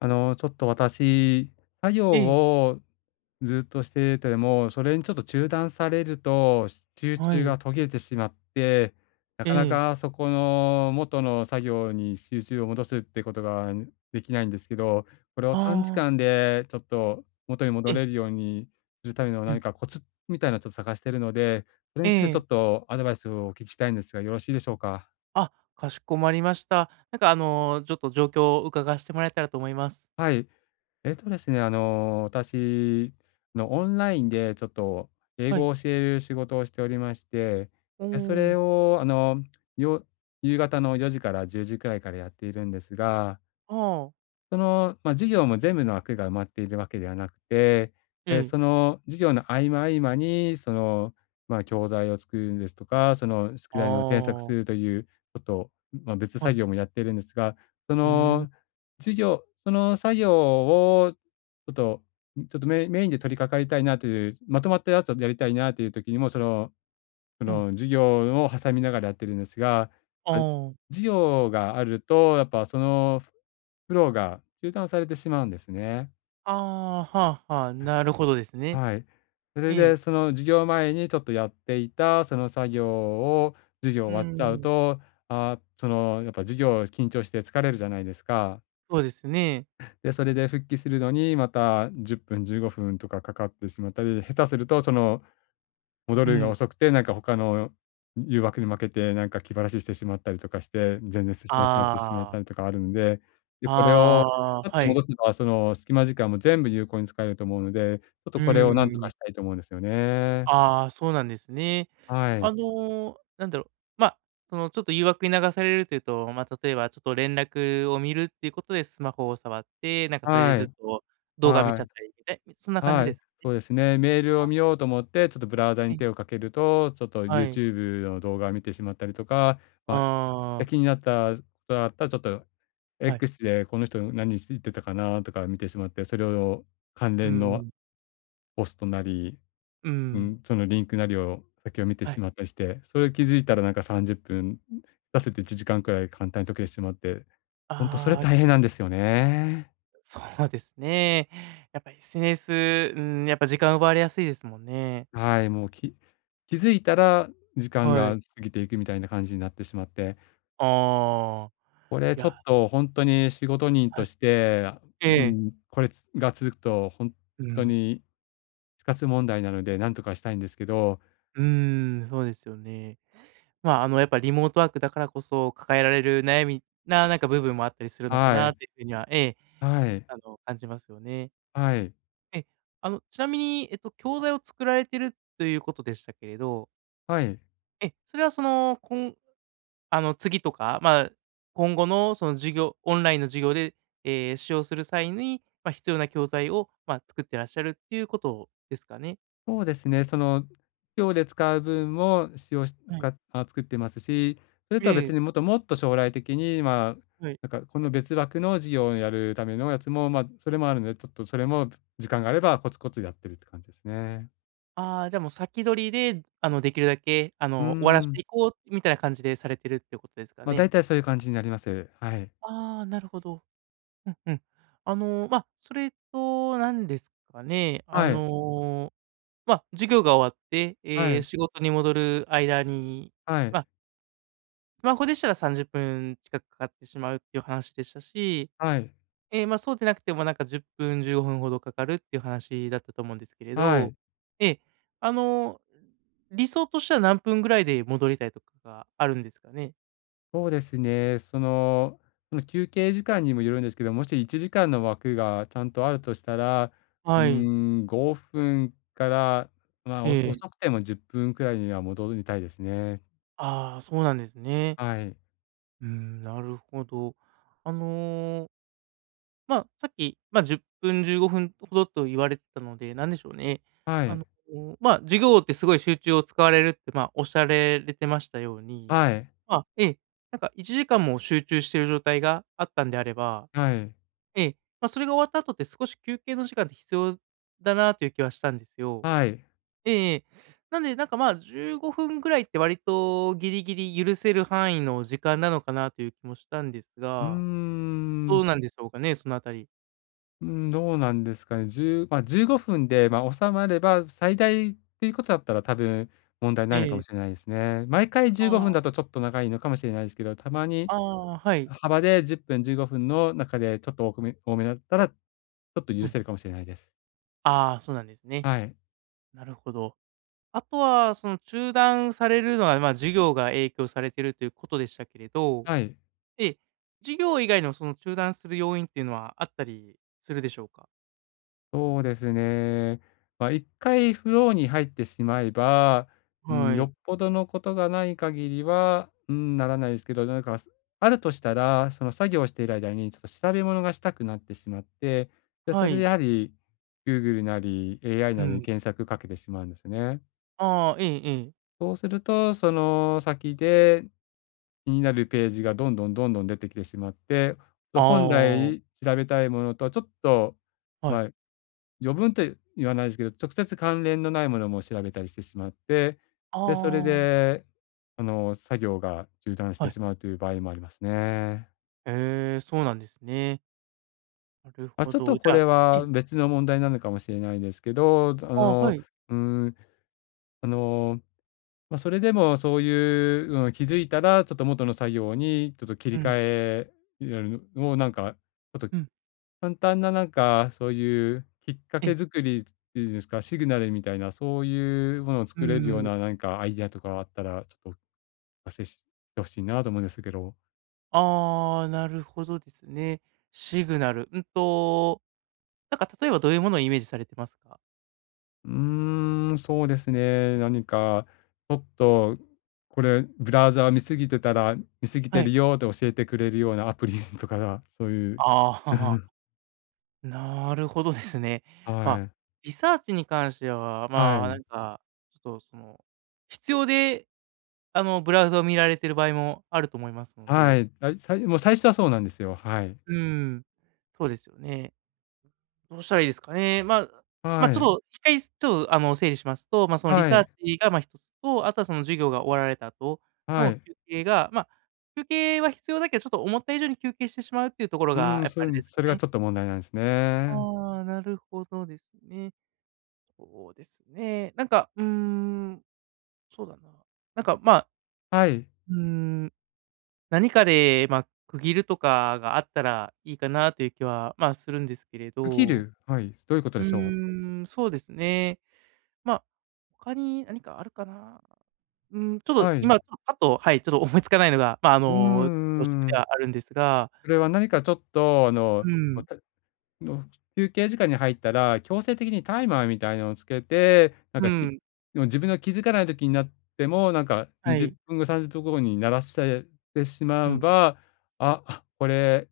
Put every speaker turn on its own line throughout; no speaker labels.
ちょっと私、作業
ええ、
をずっとしてても、それにちょっと中断されると、集
は
中
い。
が途切れてしまって、な
え
かな
え。
かそこの元の作業に集中を戻すってことができないんですけど、これを
あ
短時
あ、
間でちょっと元に戻
ええ、
れるようにするための
うん、
何かコツみたいなのをちょっと探しているので、それ
え
についてちょ
え。
っとアドバイスをお聞きしたいんですが、よろしいでしょうか？
あ、かしこまりました。なんかあの、ちょっと状況を伺わしてもらえたらと思います。
はい。えっとですね、あの、私のオンラインでちょっと英
は
語
い。
を教える仕事をしておりまして、
お
で、それ
お、
をよ夕方の4時から10時くらいからやっているんですが、
ああ、
その、まあ、授業も全部の枠が埋まっているわけではなくて、
え
え、
え。
その授業の合間合間に、その、まあ、教材を作るんですとか、その
あ
宿題の添削す
あ、
るということを、まあ、別
は
作
い。
業もやっているんですが、そ
うーん、
の授業その作業をょっと、ちょっとメインで取り掛かりたいなという、まとまったやつをやりたいなという時にも、そ
うん。
の授業を挟みながらやってるんですが、
あ
あ、
あ、
授業があると、やっぱそのフローが中断されてしまうんですね。
ああ、はあはあ、なるほどですね。
はい。それ
え
で
え、
その授業前にちょっとやっていたその作業を、授業
うー
終わっちゃう
ん、
と、あ、そのやっぱ授業緊張して疲れるじゃないですか。
そうですね。
で、それで復帰するのにまた10分、15分とかかかってしまったり、下手するとその戻
う
るのが
ん。
遅くて、なんか他の誘惑に負けて、なんか気晴らししてしまったりとかして、全然進まなくなってしまっ
ああ、
たりとかあるので、で、これを
ああ、
パッ
は
と戻
い。
せば、その隙間時間も全部有効に使えると思うので、ちょっ
う
とこれをなんと
ー
かし
ん。
たいと思うんですよね。
ああ、そうなんですね。
は
あ
い。
のの、なんだろう、まあ、その、ちょっと誘惑に流されるというと、まあ、例えばちょっと連絡を見るっていうことでスマホを触って、なんかそれで
は
ずっ
い。
と動画見ち
は
ゃっ
い。
たりみたいそんな感じ
は
で
い、
すかね？
そうですね。メールを見ようと思って、ちょっとブラウザ
は
に
い。
手をかけると、ちょっと
はい。
YouTube の動画を見てしまったりとか、まあ、
ああ、
気になったことがあったら、ちょっと
はい。
X でこの人何してたかなとか見てしまって、それを関
うん
連
う
の
ん。
ポストなり、うん、そのリンクなりを先を見て
は
し
い。
まったりして、それ気づいたらなんか30分、出せて1時間くらい簡単に解けてしまって、本当それ
ああ、
大変なんですよね。
そうですね。やっぱ SNS、うん、やっぱ時間奪われやすいですもんね。
はい、もうき気づいたら時間
は
が
い。
過ぎていくみたいな感じになってしまって、
ああ、
これ
い
ちょ
や、
っとほんとに仕事人
は
と
い。
して、
え
う
え。
ん、これつが続くとほん
う
と
ん。
に死活問題なので、なんとかしたいんですけど。
うーん、そうですよね。まあ、あの、やっぱリモートワークだからこそ抱えられる悩みな、なんか部分もあったりするのか
は
なっ
い、
ていうふうには、ええ、
はい、
あの、感じますよね。
はい、
え、あの、ちなみに、えっと、教材を作られてるということでしたけれど、
はい。
え、それはその、こんあの、次とか、まあ、今後のその授業オンラインの授業で、使用する際に、まあ、必要な教材を、まあ、作ってらっしゃるっていうことですかね？
そうですね、その、今日で使う分も使用し
はい。
使っあ、作ってますし、それ
え
とは
え、
別にもっともっと将来的に、まあ、
はい。
なんかこの別枠の事業をやるためのやつも、それもあるので、ちょっとそれも時間があればコツコツやってるって感じですね。
ああ、じゃあもう先取りで、あの、できるだけ、あ
うー
の、終わらして
ん。
いこうみたいな感じでされてるってことですかね？
大体そういう感じになります。はい。
ああ、なるほど。うんうん。あの、まあ、それと何ですかね、あ
はい。
の、まあ、授業が終わって、
は
えー
い。
仕事に戻る間に、
はい。
まあ、スマホでしたら30分近くかかってしまうっていう話でしたし
はい。
ま、そうでなくてもなんか10分、15分ほどかかるっていう話だったと思うんですけれ
は
ど、
い。
ええ、あの、理想としては何分ぐらいで戻りたいとかがあるんですかね？
そうですね。その休憩時間にもよるんですけど、もし1時間の枠がちゃんとあるとしたら、うー
はい、
ん、5分から、まあ、
え
遅
え。
くても10分くらいには戻りたいですね。
ああ、そうなんですね。
はい。
うーん、なるほど。あのーまあ、さっき、まあ、10分、15分ほどと言われてたので、なんでしょうね。
は
あ
い。
の、まあ、授業ってすごい集中を使われるって、まあ、おっしゃられてましたように、
はい。
まあ、ええ、なんか1時間も集中している状態があったんであれば、
はい。
ええ、まあ、それが終わった後って少し休憩の時間って必要だなという気はしたんですよ。
はい。
ええ。なんで、なんか、まあ、15分ぐらいって割とギリギリ許せる範囲の時間なのかなという気もしたんです
うー
が、どう
ん。
なんでしょうかね、そのあたり。
うーん、どうなんですかね。10まあ、15分で、まあ、収まれば、最大っていうことだったら、多分問題ないの
え
か
え。
もしれないですね。毎回15分
あ
だとちょっと長いのかもしれないですけど、たまに
ああ、はい。
幅で10分、15分の中でちょっと多めだったら、ちょっと
う
許
ん。
せるかもしれないです。
ああ、そうなんですね。
はい。
なるほど。あとは、その中断されるのは、まあ、授業が影響されてるということでしたけれど、
はい。
え授業以外のその中断する要因っていうのはあったりするでしょうか？
そうですね。ま、1回フローに入ってしまえば、う
は
ん、よ
い。
っぽどのことがない限りは、うん、ならないですけど、なんか、あるとしたら、その作業している間にちょっと調べ物がしたくなってしまって、で、
は
それで
い。
やはり Google なり AI
う
なりに
ん。
検索かけてしまうんですね。
ああ、ええええ。
そうすると、その先で気になるページがどんどんどんどん出てきてしまって、
ああ、
本
は
来調べたいものとはちょっと、
い。
まあ、余分と言わないですけど、直接関連のないものも調べたりしてしまって、
あ
で、それ
あ、
で、あの、作業が中断し
は
て
い。
しまうという場合もありますね。
ええ、そうなんですね。なる
ま、
ほ
ちょっ
ど。
と
じ
こ
ゃあ
れ
ええ、
は別の問題なのかもしれないですけど、
ああ、はい。
うん、あの、まあ、それでもそういう、うん、気づいたら、ちょっと元の作業にちょっと切り
う
替
ん、
えるのをなんか、ちょっと
うん、
簡単ななんか、そういうきっか
ええ、
け作りっていうんですか、シグナルみたいな、そういうものを
うー
作れるよう
ん。
な何かアイデアとかあったら、ちょっとお聞かせほしいなと思うんですけど。
ああ、なるほどですね。シグナル。なんか例えばどういうものをイメージされてますか？
うーん、そうですね。何かちょっと、これブラウザ見過ぎ
は
て
い。
るよって教えてくれるようなアプリとかが、そういう。う
あ
ん、
あ、なるほどですね。まあ、
はい。
リサーチに関しては、
は
まあ、な
い。
んか、ちょっとその、必要で、あの、ブラウザを見られてる場合もあると思いますの
は
で、
い。あいさいもう最初はそうなんですよ。はい。
うん、そうですよね。どうしたらいいですかね。まあ、
は
ちょ
い。
っと一回ちょっとあの、整理しますと、まあ、そのリ
は
サー
い。
チがまあ、一つと、あとはその授業が終わられた後
は
の
い。
休憩が、まあ、休憩は必要だけど、ちょっと思った以上に休憩してしまうっていうところ
う
が
ーん、
やっぱあれですか
それが
ね。
ちょっと問題なんですね。
ああ、なるほどですね。そうですね。なんか、うーん、そうだな。なんか、まあ、
はい。
うーん、何かで、まあ、区切るとかがあったらいいかなという気は、まあ、するんですけれ
区切
ど。
る、はい、どういうこと
う
でしょう？
ーん、そうですね。まあ、他に何かあるかな？うん、ちょっと
はい。
今ちょっとパッと、はい、ちょっと思いつかないのが、まあ、あ
う
の、恐縮
ん
で
ん
はあるんですが、
それは何かちょっと、あの、
うん、
またの休憩時間に入ったら、強制的にタイマーみたいなのをつけて、なん
う
か、
ん、
の自分の気づかない時になっても、なんか
は
20
い、
分後、30分後に鳴らしてし
う
まえ
ん、
ば、これ、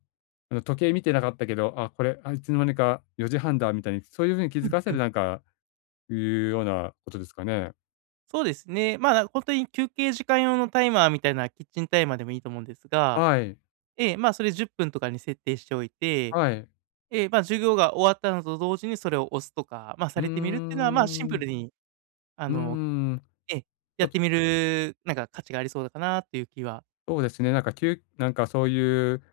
時計見てなかったけど、あ、これ、あ、いつの間にか4時半だみたいに、そういう風に気
う
づ
ん
かせ
う
る、
ん。
なんかいうようなことですかね？
そうですね。まあ、なんほに休憩時間用のタイマーみたいなキッチンタイマーでもいいと思うんですが、
はい、
ええ、まあ、それ10分とかに設定しておいて、
はい。
ええ、まあ、授業が終わったのと同時にそれを押すとか、まあ、さ
うー
れてみるっていうのは、まあ、シンプ
ん、
ルに、あ
うー
の、
ん。
ええ、やっ
そ
てみる、なんか価値がありそうだかなっていう気は
そうですね、なんかきゅうなんかそういう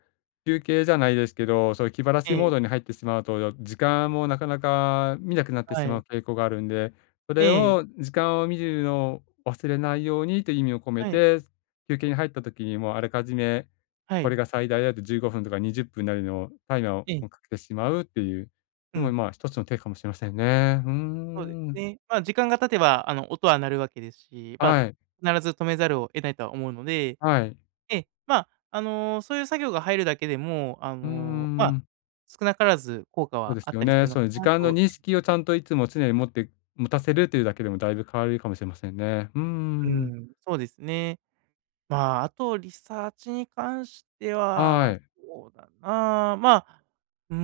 休憩じゃないですけど、そういう気晴ら
え
しモードに
え、
入ってしまうと、時間もなかなか見なくなって
は
しまう
い。
傾向があるんで、そ
え
れ
え、
を時間を見るのを忘れないようにという意味を込め
はい。
て、休憩に入った時にもうあらかじめ、
は
こ
い。
れが最大だと15分とか20分なりのをタイマー
ええ、
をかけてしまうっていう
う
のも、
ん、
まあ、一つの手かもしれませんね。うー
そうです
ん。
ね。まあ、時間が経てば、あの、音は鳴るわけですし、まあ、
はい、
必ず止めざるを得ないとは思うので、
はい。
ええ、まあ、あの、そういう作業が入るだけでも、あ
うー
の、まあ、
ん、
少なからず効果
そう
は
で
あ
す
っ
よ
たりす
ね。
るの
そ
か
の時
な
間の
と
認識をちゃんといつも常に持って持たせるというだけでもだいぶ変わるかもしれませんね。うー
う
ん。
ん、そうですね。まあ、あとリサーチに関して
は
は、
い。
そうだな、まあ、うー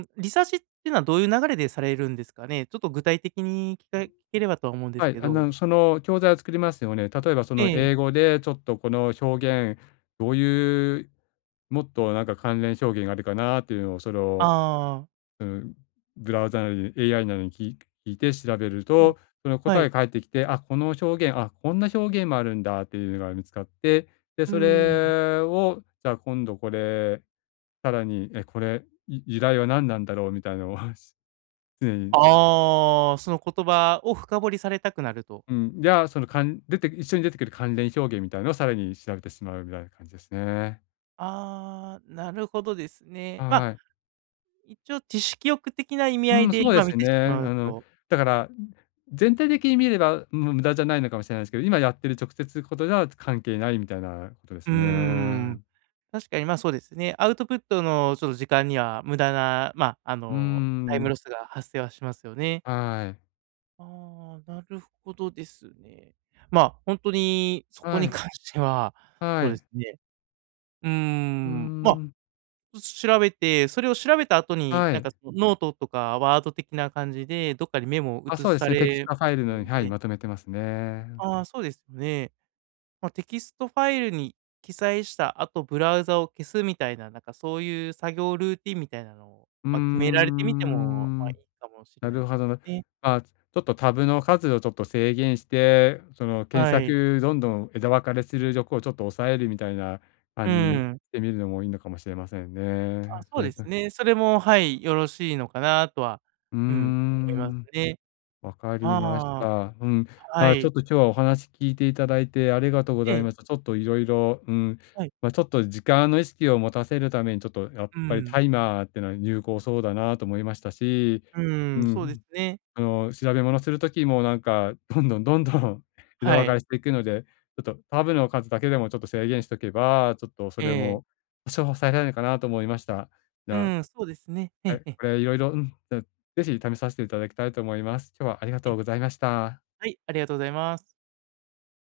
ん、リサーチっていうのはどういう流れでされるんですかね？ちょっと具体的に聞ければとは思うんです
はい、
け
あ
ど。
の、その教材を作りますよね。例えばその
え
英
え、
語でちょっとこの表現、どういうもっとなんか関連表現があるかなっていうのをその
ああ。
うん、ブラウザなり AI なりに聞いて調べる
あ、
と、その
は
答え
い。
が返ってきて、あ、この表現、あ、こんな表現もあるんだっていうのが見つかって、で、
うー
そ
ん。
れを、じゃあ今度これ、さらに、え、これ、由来は何なんだろうみたいなのを 常に、
ああ、その言葉を深掘りされたくなると。
うん、じゃあ、そのかん出て一緒に出てくる関連表現みたいなのをさらに調べてしまうみたいな感じですね。
ああ、なるほどですね。まあ、
はい。
一応知識欲的な意味
う
合い
ん、
で、
そう
ま、
で
見
す
て
ね。
しまう
あの、
と。
だから、全体的に見れば、無駄じゃないのかもしれないですけど、今やってる直接ことでは関係ないみたいなことで
う
す
ー
ね。
ん、確かに、ま、そうですね。アウトプットのちょっと時間には無駄な、ま、あ
うー
の、タイム
ん。
ロスが発生はしますよね。
はい。
ああ、なるほどですね。まあ、ほんとにそこ
は
に
い。
関しては、そ
は
うで
い。
すね。うー
うー
ん、ま
ん。
調べて、それを調べた後に、
は
なんか
い。
そのノートとかワード的な感じで、どっかにメモを
あ、
移
そうで
さ
すね、テキス
れ
トフ
ま
ァ
す
イルのよ
よ
うに、はい、
ね。
まとめてますね。
ああ、そうですよね。まあ、テキストファイルに記載した後、ブラウザを消すみたいな、なんかそういう作業ルーティンみたいなのを、
うー
まあ、決められてみても、ま
ん。
あ、いいかもしれ
な
ないで
る
す
ほどな。
ね。
まあ、ちょっとタブの数をちょっと制限して、その検
はい。
索どんどん枝分かれする力をちょっと抑えるみたいな
う
感じにし
ん。
てみるのもいいのかもしれません
あ、
ね。
そう
そうやっ
で
て
すね。それも、はい、よろしいのかなとは、
うー
うん、思います
ん、
ね。
わかりまし
ああ、
た。うん。
は
まあ、ちょ
い。
っと今日はお話聞いていただいてありがとうござい
え、
ました。ちょっといろいろ、うん、
はい。
まあ、ちょっと時間の意識を持たせるために、ちょっとやっ
う
ぱり
ん。
タイマーってのは有効そうだなと思いましたし、
うー
う
ん、そうです
ん。
ね。
あの、調べ物する時もなんか、どんどんどんどん 枝
は
分か
い。
れしていくので、ちょっとタブの数だけでもちょっと制限しとけば、ちょっとそ
え
れ
え。
も多少抑えられるかなと思いました。じ
う
ゃ
ん、そうですね。え
あ、は
え
い、
ええ。
これいろいろうん、じゃ、ぜひ試させていただきたいと思います。今日はありが
え
とうご
え。
ざいました。
はい、ありがとうございます。